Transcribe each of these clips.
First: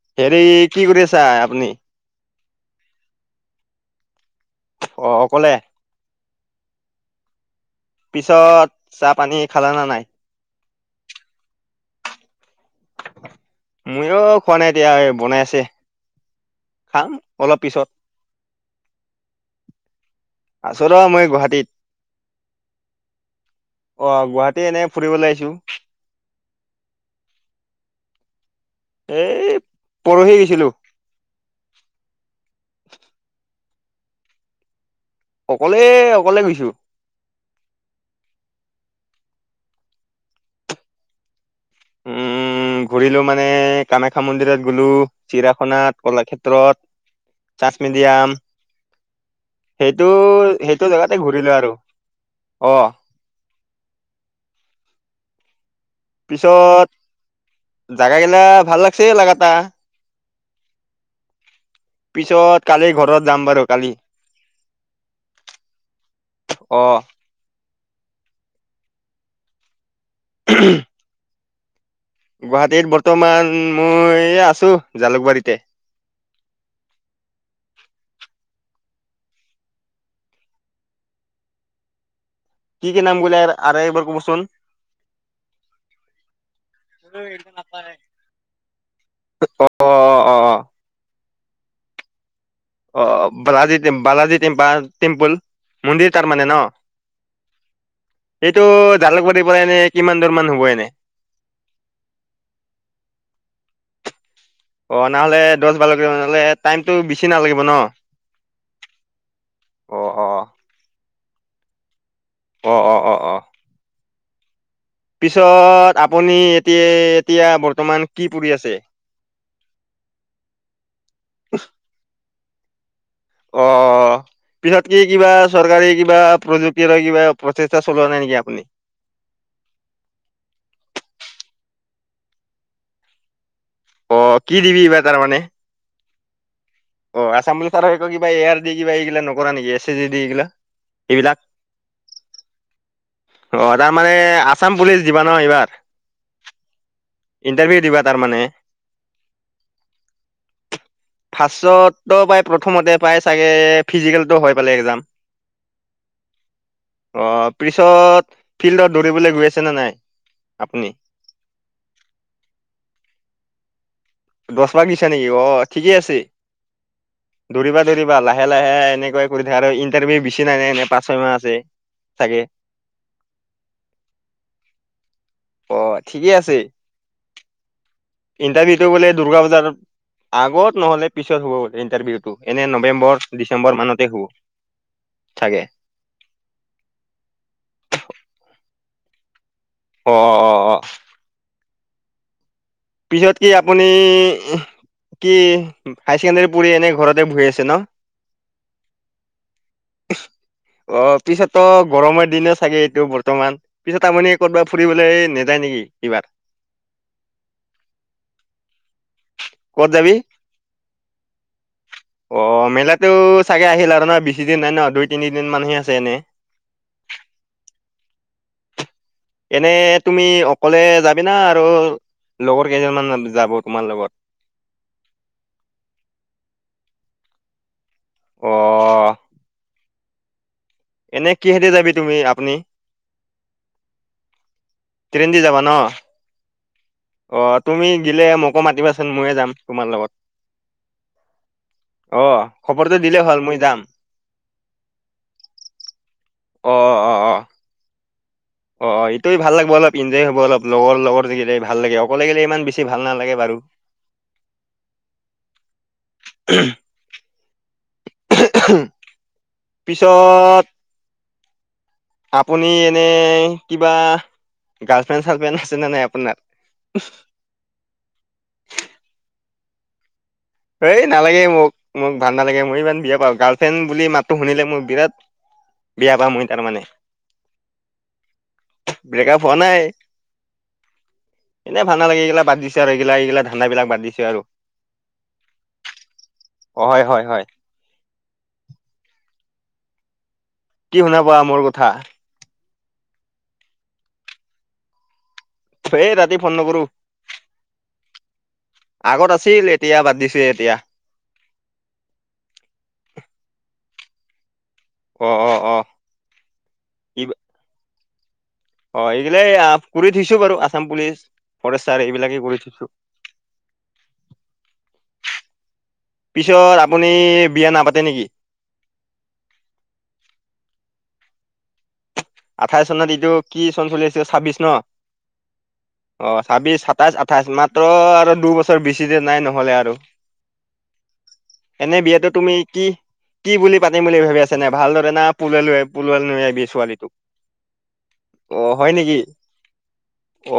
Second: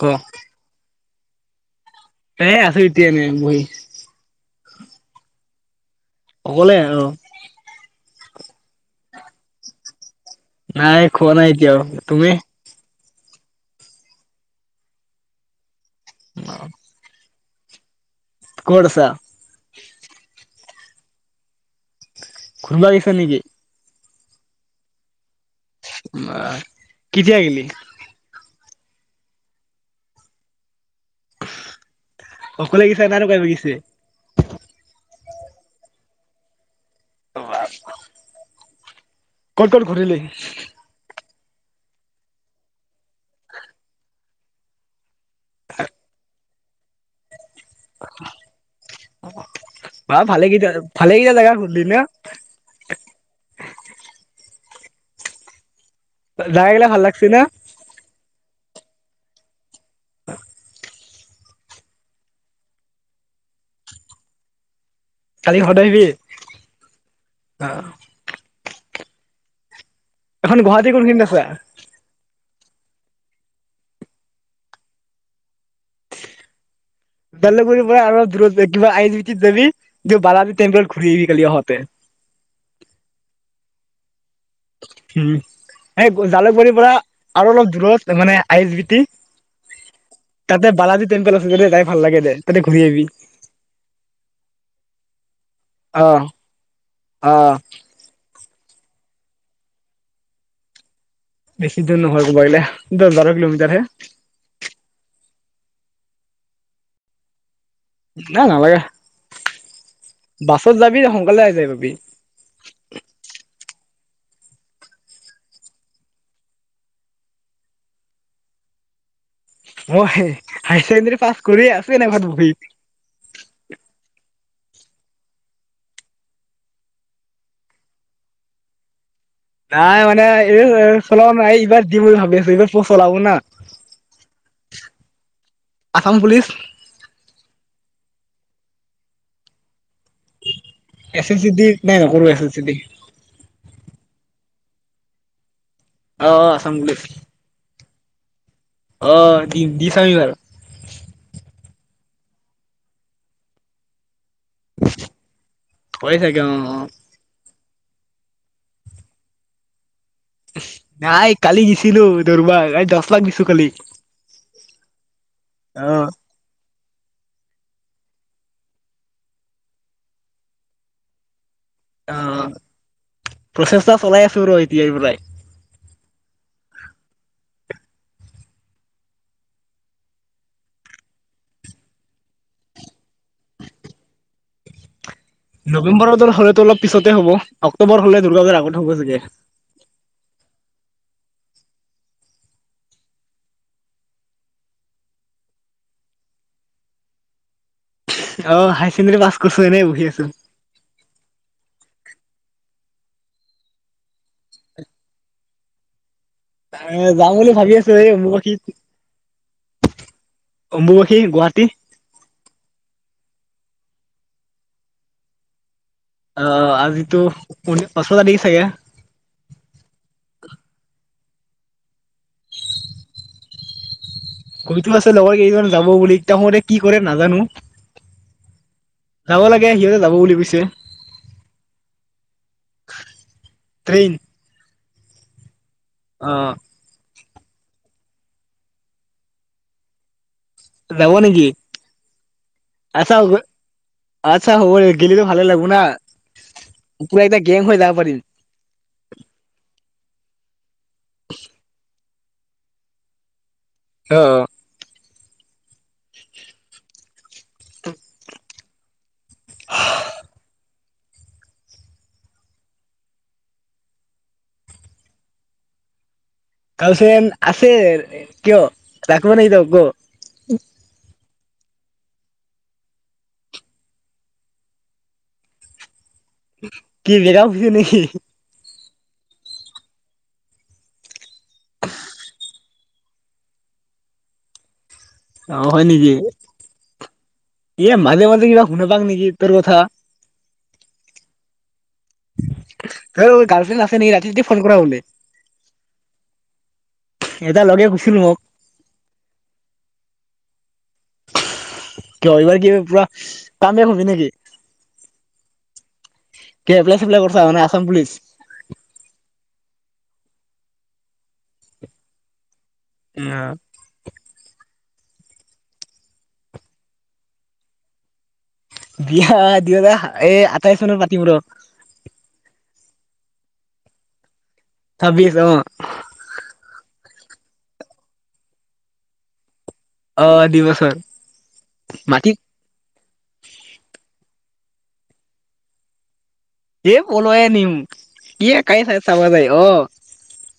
ক হেৰি কি কৰি আছ চাই আপুনি? এ আছো এতিয়া এনে বহি। অ' অকলে? অকলে অ'। পিছত চাহ পানী খালা না নাই? নাই খোৱা নাই এতিয়াও, তুমি? ময়ো খোৱা নাই দিয়া এ বনাই আছে। খাম। অলপ পিছত। ক'ত আছা? আছো ৰ মই গুৱাহাটীত। ঘুৰবা গেছা নেকি? অ' গুৱাহাটী এনেই ফুৰিবলৈ আহিছো। বা কিতিয়া গেলি? এ পৰহি আছিলো। অকলে গেছা না আৰু কোনোবা গেছে। অকলে, অকলে গৈছো। ক'ত ক'ত ঘূৰিলি? উম ঘূৰিলো মানে কামাখ্যা মন্দিৰত গ'লো, চিৰাখনাত, কলাক্ষেত্ৰত, চাচ মিডিয়াম। সেইটো, বা ভালে কেইটা হেটো ভালে জেগাতে কেইটা জেগা ঘূৰিলো আৰু ঘূৰিলি না অ'। জেগাগিলা পিছত ভাল লাগছি না জাগাগিলা ভাল লাগছি লাগাটা। পিছত কালি ঘৰত যাম বাৰু কালি। কালি ঘত আহিবি? অ অ'। এখন গুৱাহাটী কোনখিনিত আছে? গুৱাহাটীত বৰ্তমান মই আছো জালুকবাৰীতে। জালুকবাৰী পৰা আৰু দূৰত কিবা আইচ বি টিত যাবি বালাজি টেম্পেল ঘূৰি আহিবি কালি আহতে। কি কি নাম ক'লে আৰু একবাৰ ক'বচোন। উম এ জালুকবাৰীৰ পৰা আৰু অলপ দূৰত মানে আই এচ বি টি অ অ অ তাতে বালাজী টেম্পল [unintelligible] যাই ভাল লাগে দে। তাতে ঘূৰি আহিবি অ' বালাজী টেম-বালাজী-টেম-বা টেম্পুল, মন্দিৰ অ তাৰমানে ন? বেছি এ টো জালুকবাৰী পৰা এনে কিমান দূৰ মান হ'ব এনে? বেছি দূৰ নহয় গৈলে, দহ-বাৰ কিলোমিটাৰ হে। অ' নহ'লে দহ বাৰ কিলোমিটাৰ হ'লে টাইমতটো বেছি নালাগিব ন? নাই নালাগে। অ অ বাছত যাবি আহু অকলে যাই পাবি। অ - অ -অ -অ পিছত আপুনি এতিয়ে এতিয়া বৰ্তমান কি পঢ়ি আছে? মই হাই ছেকেণ্ডেৰী পাছ কৰিয়ে আছোঁ এনে ঘৰত বহি। অ পিছত কি কিবা চৰকাৰী কিবা প্ৰযুক্তি আৰু কিবা প্ৰচেষ্টা চলোৱা নাই নেকি আপুনি? নাই মানে, এইবাৰ চলোৱা নাই এইবাৰ দিম বুলি ভাবি আছোঁ এইবাৰ পোষ্ট ওলাব না। অ' কি দিবি এইবাৰ তাৰমানে আসাম পুলিচ অ' আছাম পুলিচ আৰু কিবা এ আৰ দি কিবা এইগিলা নকৰা নেকি এছ চি জি দি এইগিলা এছ এছ চি এইবিলাক জি দি নাই নকৰোঁ S S C G D মানে আছাম পুলিচ দিবা ন এইবাৰ। অ 'আসাম পুলিচ ইণ্টাৰভিউ দিবা তাৰমানে অ' দি- দি চাবি এইবাৰ। তো বাই প্ৰথমতে পায় ছাগে ফিজিকেল তো হৈ পালে একজাম। হয় চাগে অ অ পিছত ফিল্ডত দৌৰিবলৈ গৈ আছে নে নাই? আপুনি নাই কালি গৈ ছিলোঁ দৌৰাবা, এই দহ পাক দিছোঁ কালি। দহ পাক দিছা নেকি? অ' ঠিকেই আছে। দৌৰিবা -দৌৰিবা লাহে- লাহে এনেকুৱাই কৰি থাক আৰু ইণ্টাৰভিউ বেছি নাই এনে এনে পাঁচ, ছয় মাহ আছে। চাগে অ' প্ৰচেষ্টা চলাই ৰ এতিয়াৰ পৰাই। অ' ঠিকে আছে। ইণ্টাৰভিউটো বোলে দূৰ্গা পূজাৰ আগত নহ'লে পিছত হ'ব বোলে ইণ্টাৰভিউটো। এনে নৱেম্বৰ ডিচেম্বৰ মানতে হ'ব। চাগে নৱেম্বৰত তোৰ হ'লেটো অলপ পিছতে হ'ব, অক্টোবৰ হ'লে দূৰ্গা পুজাৰ আগত হ'ব চাগে। অ', অ', অ', অ'। পিছত কি আপুনি কি হাই ছেকেণ্ডৰী পঢ়ি এনে ঘৰতে বহি আছে ন'? অ', হাই ছেকেণ্ডৰী পাছ কৰিছোঁ, এনেই বহি আছোঁ। অ পিছতো গৰমৰ দিনে ছাগে এইটো বৰ্তমান পিছত আপুনি কৰ'বাত ফুৰিবলৈ নাযায় নেকি কিবাত? হেৰ যাম বুলি ভাবি আছোঁ, এই অম্বুবাচী, ক'ত যাবি অম্বুবাচী গুৱাহাটী। ছাগে আহিল আৰু ন' বেছি দিন নাই ন' দুই, তিনিদিন মান হে আ অ', আজিটো [unintelligible] চাগে এনে তুমি অকলে যাবি না আৰু লগৰ কেইজনমানে যাব তোমাৰ লগত? কৈ তো আছে লগৰ কেইজন যাব বুলি, [unintelligible] কি কৰে নাজানোঁ। অ যাব লাগে সিহ যাব বুলি কৈছে। এনে কিহেদি যাবি তুমি, আপুনি? ট্ৰেন দি যাবা ন'? অহ। অহ, তুমি গিলে মোকো মাতিবাচোন, ময়ো যাম তোমাৰ লগত। যাব নেকি? অ খবৰটো আচ্ছা দিলে হ'ব, হ'ল মই যাম আচ্ছা হ'ব দে, গিলেটো ভালে লাগিব না, পুৰা একটা গেং হৈ যাব পাৰিম। অহ, অহ, এইটোয়ে ভাল লাগিব অলপ, এনজয় হ'ব অলপ। লগৰ, লগৰ থাকিলে ভাল লাগে আ ক'লে গেলে ইমান বেছি ভাল নালাগে বাৰু। অহ। [unintelligible] পিছত আপুনি এনে কিবা, গাৰ্লফ্ৰেণ্ড-চালফ্ৰেণ্ড আছেনে নাই আপোনাৰ? গাৰ্লফ্ৰেণ্ড আছে। কিয়, লাগিব নেকি তোক? [unintelligible] এই নালাগে মোক-মোক ভাল নালাগে। [unintelligible] গাৰ্লফ্ৰেণ্ড বুলি মাতটো শুনিলে মই বিৰাট বেয়া পাওঁ মই তাৰমানে কি, ব্ৰেকআপ হৈছে নেকি? ব্ৰেকআপ হোৱা নাই। এনেই ভাল নালাগে এইগিলা বাদ দিছোঁ আৰু। ‌ এইগিলা এইগিলা ধান্দা বিলাক বাদ দিছোঁ আৰু। অ', হয় নেকি। অ হয় হয় হয় এই মাজে মাজে কিবা শুনা পাওঁং নেকি। তোৰ কথা কি শুনা পোৱা, মোৰ কথা? হৌ, গাৰ্লফ্ৰেণ্ড আছে নেকি, ৰাতি ৰাতি ফোন কৰা বোলে? এ ৰাতি ফোন নকৰোঁ। এটা লগে কৈছিল মোক আগত আছিল এতিয়া বাদ দিছোঁ এ- এতিয়া। কিয় এইবাৰ কি পুৰা, কামিয়াব হবি নেকি? অঁ অঁ অঁ। কি এপ্লাই-চেপ্লাই কৰিছা মানে আছাম পুলিচ। অ' এইগিলাই, আ কৰি থৈছোঁ বাৰু, আছাম পুলিচ। ফৰেষ্টাৰ, এইবিলাকেই কৰি থৈছোঁ। পিছত আপুনি বিয়া নাপাতে নেকি? বিয়া দুহেজাৰ এ আঠাইশ চনত পাতিম ৰহ। আঠাইশ চনত এইটো, কি চন চলি আছে, ছাব্বিশ- ন? ছাব্বিশ অ অহ, ছাব্বিশ চাট- সাটাইছ, আঠাইছ। মাত্ৰ আৰু দুবছৰ, বেছি দিন নাই নহ'লে আ- আৰু। অ দুই বছৰ এনে বিয়াতটো মাটিত তুমি কি, কি বুলি পাতিম বুলি ভাবি আছা যেনে ভালদৰে না পলুৱাই লৈ ছোৱালি তোক - নিম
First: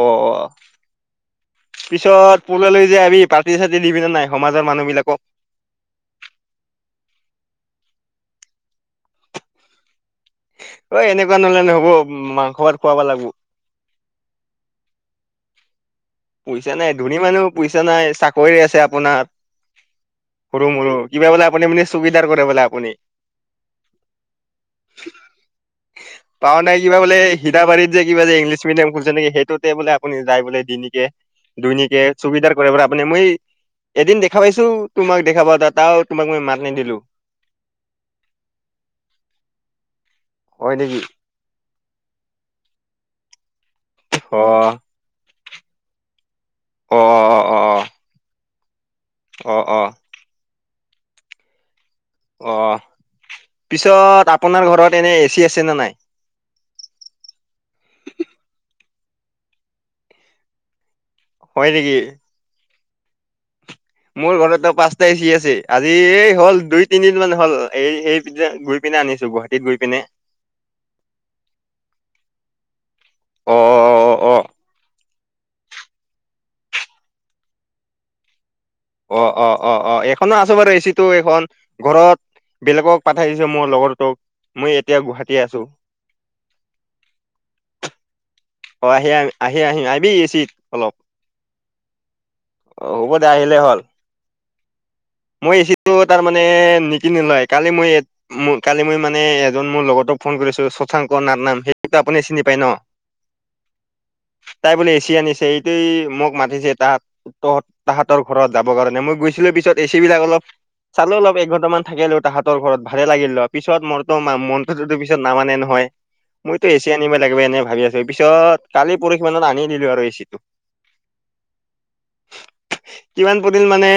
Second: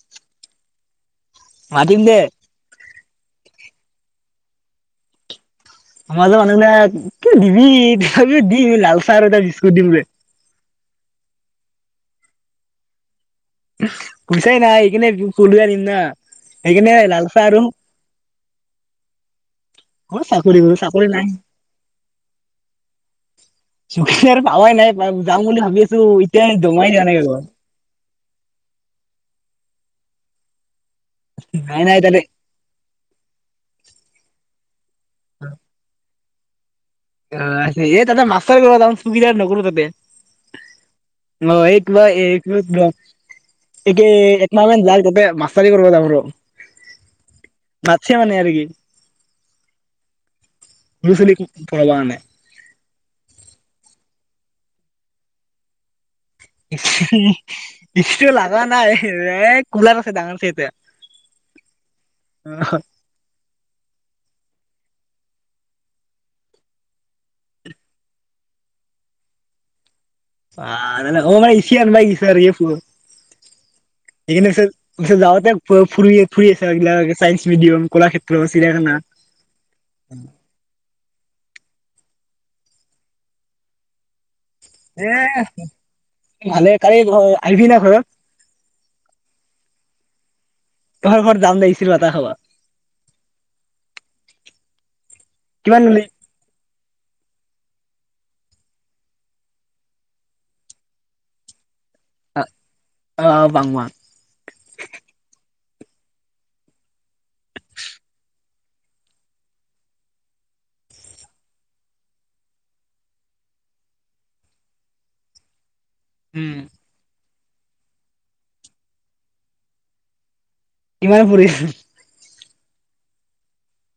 অ অ পিছত পলুৱাই লৈ লৈ আনি পাৰ্টি চাৰ্টি দিবিনে নাই সমাজৰ মানুহ বিলাকক? সমাজৰ মানুহবিলাক কি দিবি লাল চাহ এটা বিস্কুট দিম দে অঁ এনেকুৱা নহলে নহব মাংস ভাত খুৱাবা লাগবো। পইচাই নাই সেই কাৰনে পলুৱাই আনিম না পইচা নাই সেইকাৰণে ধুনী লাল চাহ মানুহ আৰু পইচা নাই চাকৰি আছে আপোনাৰ অ চাকৰি সৰু বোলো মৰো চাকৰি নাই কিবা বোলে চকীদাৰ কৰে বোলে আপুনি। চাকৰি আৰু পাৱাই নাই যাম বুলি ভাবি আছো এতিয়াই পাৱ নাই দমাই কিবা দিয়া বোলে ঘৰত সিথাবাৰীত যে কিবা যে ইংলিছ মিডিয়াম খুলিছে নে কি সেইটোতে বোলে আপুনি যায় বোলে নাই নাই দৈনিকে তাতে চুকিদাৰ কৰে পৰা আপুনি মই এদিন দেখা পাইছো তোমাক দেখা পা এ তাত তোমাক মই মাত নিদিলো অ এ তাতে মাষ্টৰ [unintelligible] চকীদাৰ নকৰো তাতে হয় নেকি অ এই কিবা এই [unintelligible] একে অ একমাহান যায় তাতে মা অ অ অ [unintelligible] [unintelligible] মানে আৰু কি অ', অ'। মচলি অ' পিছত আ আপোনাৰ ঘৰত এনে এ চি আছে নে নাই? ইটো লাগা নাই এ, কলাৰ আছে ডাঙৰ চ' এতিয়া। হয় নেকি? [unintelligible] মোৰ ঘৰতে ত' পাঁচটা এ চি আছে। আজি এই হ'ল দুই তিনিদিন মান হ'ল এই সেই গৈ পিনে আনিছোঁ গুৱাহাটীত গৈ পিনে। আ, ন' অ' মেছ আনাইছ অ অ অ এইখ যওঁতে ফুৰিৰ ফুৰি আছ এইবিলাক ছাইন্স মিডিয়াম, কলাক্ষেত্ৰত। অ', অ', অ', অ' এইখনো আছোঁ বাৰু এচি টো এইখন ঘৰত বেলেগক পঠাই দিছে, মোৰ লগৰটোক। মই এতিয়া এ, গুৱাহাটী আছো ভালে, কালি আহিবি না ঘৰত? অ, আহি আহ আহি আহিম আহিবি। এচিত অলপ তহঁতৰ ঘৰত যাম দে ইস্ত্ৰি বাটা খাবা অ হ'ব দে আহিলে হ'ল মই কিমান এচিটো ললি তাৰমানে নিকিনিলয় কালি মই কালি মই মানে এজন মোৰ লগতক ফোন কৰিছো শশাংক নাট নাম হেইটো আপুনি চিনি পায় ন'? অ' বাংমা তাই বোলে এছি আনিছে। সেইটোয় মোক মাতিছে তাহ তহ তাহতৰ ঘৰত যাব কাৰণে মই গৈছিলো পিছত এচি বিলাক অলপ চালো অলপ এঘন্ট মান থাকিলেও তাত তাহাঁতৰ ঘৰত যাব কাৰনে, মই গৈছিলোঁ পিছত এচিবিলাক অলপ চালোঁ অলপ এঘণ্টামান থাকিলোঁ তাহাঁতৰ ঘৰত, ভালে লাগিল দিয়া পিছত মোৰতো মনটোতো পিছত নামানে নহয়। উম মইতো এছি আনিব লাগিব এনে ভাবি আছো তাৰ পিছত কালি পৰশিমানত আনি দিলো আৰু এচি টো কিমান পৰিছে কিমান পৰিল মানে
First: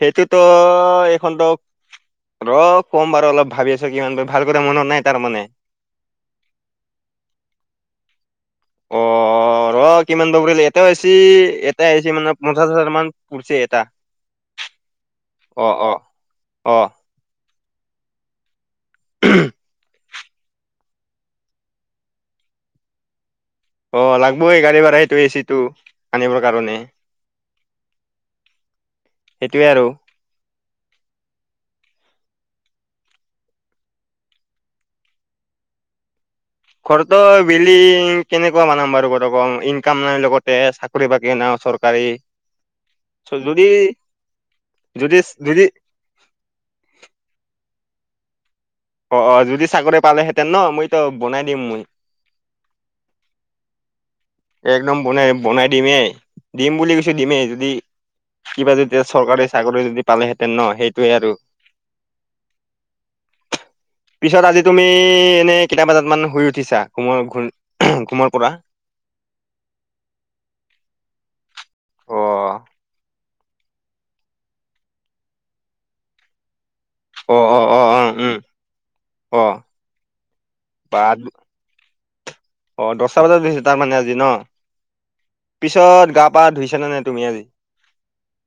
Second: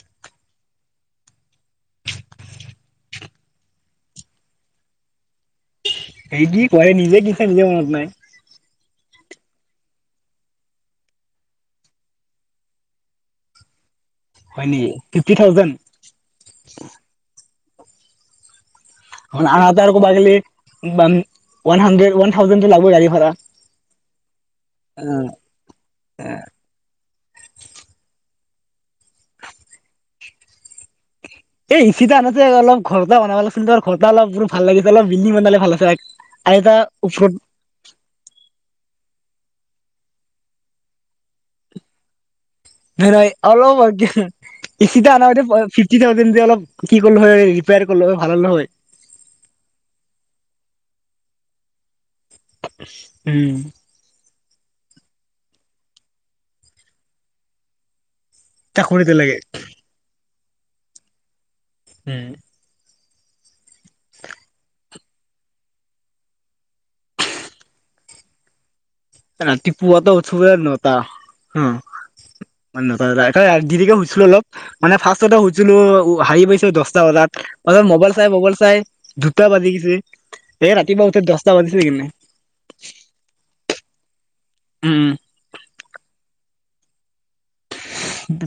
সেইটোতো এইখন তোক ৰ কম বাৰু অলপ ভাবি আছো কিমান ভাল কৰি মনত নাই তাৰ মানে এই কি কৰে নিজে কিনিছে নিজে মনত নাই অ' ৰ কিমান পা পৰিল এটা এচি এটা এচি মানে পঞ্চাশ হাজাৰ মান পৰিছে এটা হয় নেকি ফিফটি অ থাউজেণ্ড অ অ আনাটো আকৌ বাঢ়িলেই ওৱান হাণ্ড্ৰেড ওৱান থাউজেণ্ড লাগিব গাড়ী ভাড়া অঁ লাগিব লাগিবই গাড়ী ভাড়া সেইটো এচি টো আনিবৰ কাৰণে সেইটোৱে আৰু এই ইচিতা অনাতকে অলপ ঘৰতটা বনাব লাগিছিল ঘৰটা অলপ ভাল লাগি পেলাই বিল্ডিং বনালে ভাল আছিল এক ঘৰটো বেল্ডিং কেনেকা কেনেকা বনাম বাৰু ত কছোন ইনকাম নাই লগতে চাকৰি বাকৰি নাই চৰকাৰী [unintelligible] যদি যদি আনাতে যদি ফিফটি থাউজেণ্ড যে অলপ কি কৰিলো হয় [unintelligible] অ', অ', যদি চাকৰি পালেহেঁতেন ন', মইতো বনাই দিম মই। উম। একদম বনাই, বনাই দিমেই। দিম বুলি কৈছো দিমেই যদি কিবা তাক যদি কৰিতে লাগে চৰকাৰী চাকৰি যদি পালেহে ন, সেইটোয়ে আৰু হম'। পিছত আজি তুমি এনে কেইটা বজাত মান শুই উঠিছা? কোমৰ ঘ ঘুমৰ পৰা? ৰাতিপুৱাটো উছো অ নটা। হম, অ নটাকে শুইছিলো অলপ মানে ফাৰ্ষ্টতেুইছিলো হাৰি পাইছো দহটা অ অ তাতত, অ অ মোবাইল চাই, উম মবাইল চাই, অ দুটা বাজি গৈছে। এ, বা ৰাতিপুৱা উঠোঁতে দহটা বাজিছে কিনে অ দহটা বজাত উঠিছে তাৰমানে আজি ন উম পিছত গা-পা ধুইছ নাই তুমি আজি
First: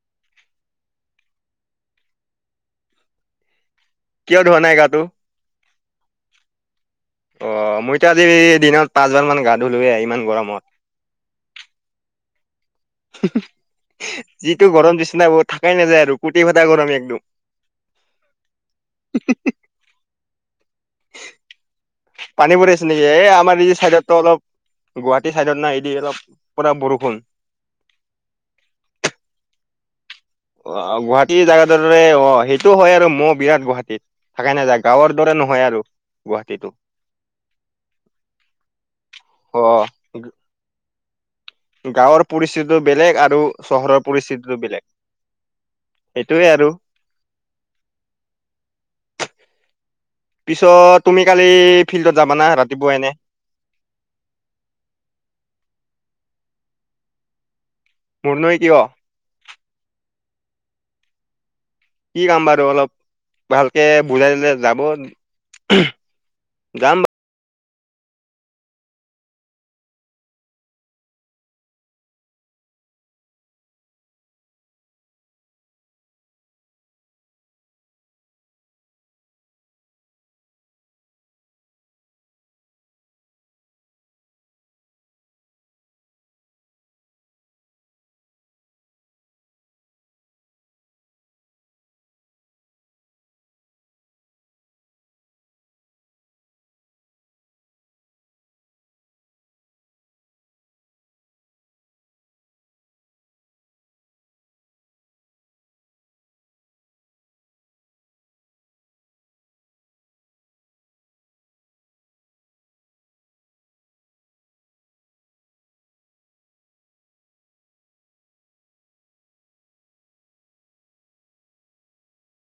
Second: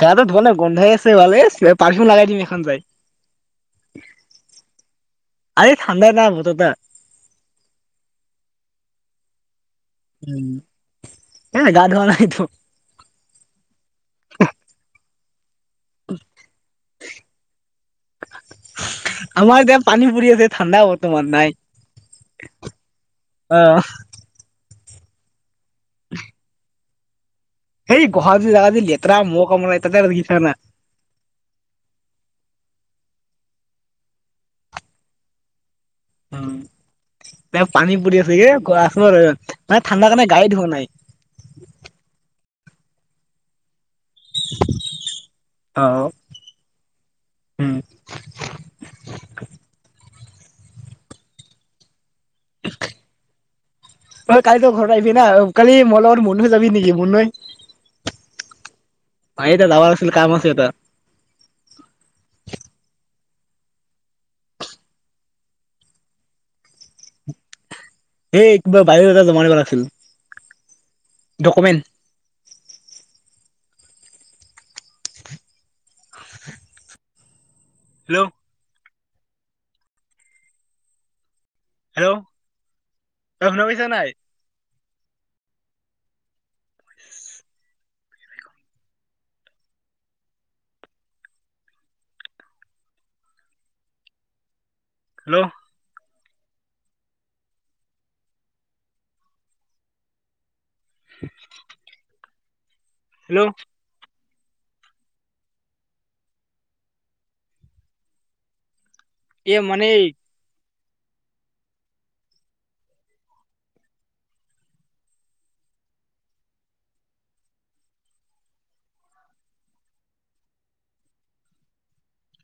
গাটো ধুব লে গন্ধই আছে ভালে পফিউম লাই দিম এখন যাই কিয় ধৰাণাই গাটো। আৰে ঠাণ্ডা না বতৰটা আহ, মইতো আজি দিনত পাঁচ বান মান গা ধুলোৱে ইমান উম। গৰমত এ, গাধুৱা নাই তো যিটো গৰম দিছেনা থাকাই নাযায় আৰু কুটি ফটা গৰম একদম। আমাৰ এতিয়া পানী পৰি আছে ঠাণ্ডা বৰ্তমান নাই পানী পৰি আছে নেকি এ। অ আমাৰ এই যে চাইডতো অলপ গুৱাহাটী চাইডত নাই দি অলপ পৰা বৰষুন হুন। [inaudible] অ' গুৱাহাটী জাগা দৰে অ' সেইটো হয় আৰু মহ বিৰাট গুৱাহাটীত, থাকা নাযায়, গাঁৱৰ দৰে নহয় আৰু। উম, গুৱাহাটীটো তেওঁ পানী পৰি আছে এ, অ [unintelligible] ঠাণ্ডা কাৰণে গায়ে ধূৱা নাই। গাঁৱৰ পৰিস্থিতি বেলেগ আৰু চহৰৰ পৰিস্থিতিটো বেলেগ, অ সেইটোৱে আৰু। উম পিছত, তুমি কালি ফিল্ডত যাবা না ৰাতিপুৱা এনে তই কাইলৈ ঘৰত আহিবি না, কালি মৰ লগত মৰ যাবি নেকি ম'ৰনৈ? মোৰ নৈ কিয় [inaudible] কেটা? [unintelligible] বাৰু অলপ ভালকে বুজাই দিলে যাব, যাম বাৰু। হেই কিবা বায়'দাতা জমা দিব লাগছিল, ডকুমেণ্ট। [inaudible] হেল্ল', অ' শুনা পাইছ নাই? হেল্ল'? [inaudible] হেল্ল'? এ, মানে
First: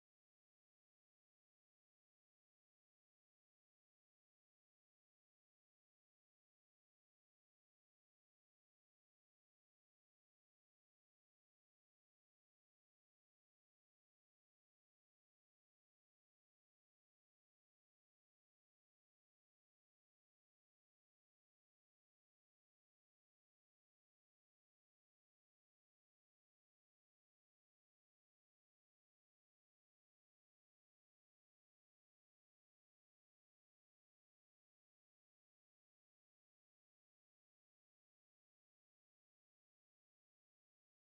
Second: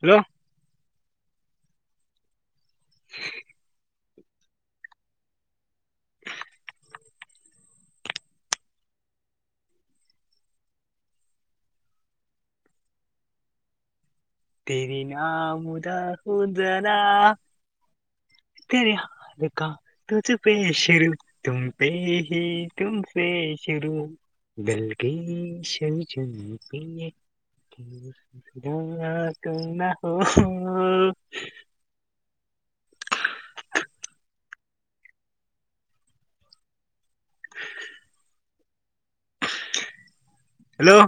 হেল্ল'? [unintelligible] তুম না হ' [inaudible] হেল্ল'?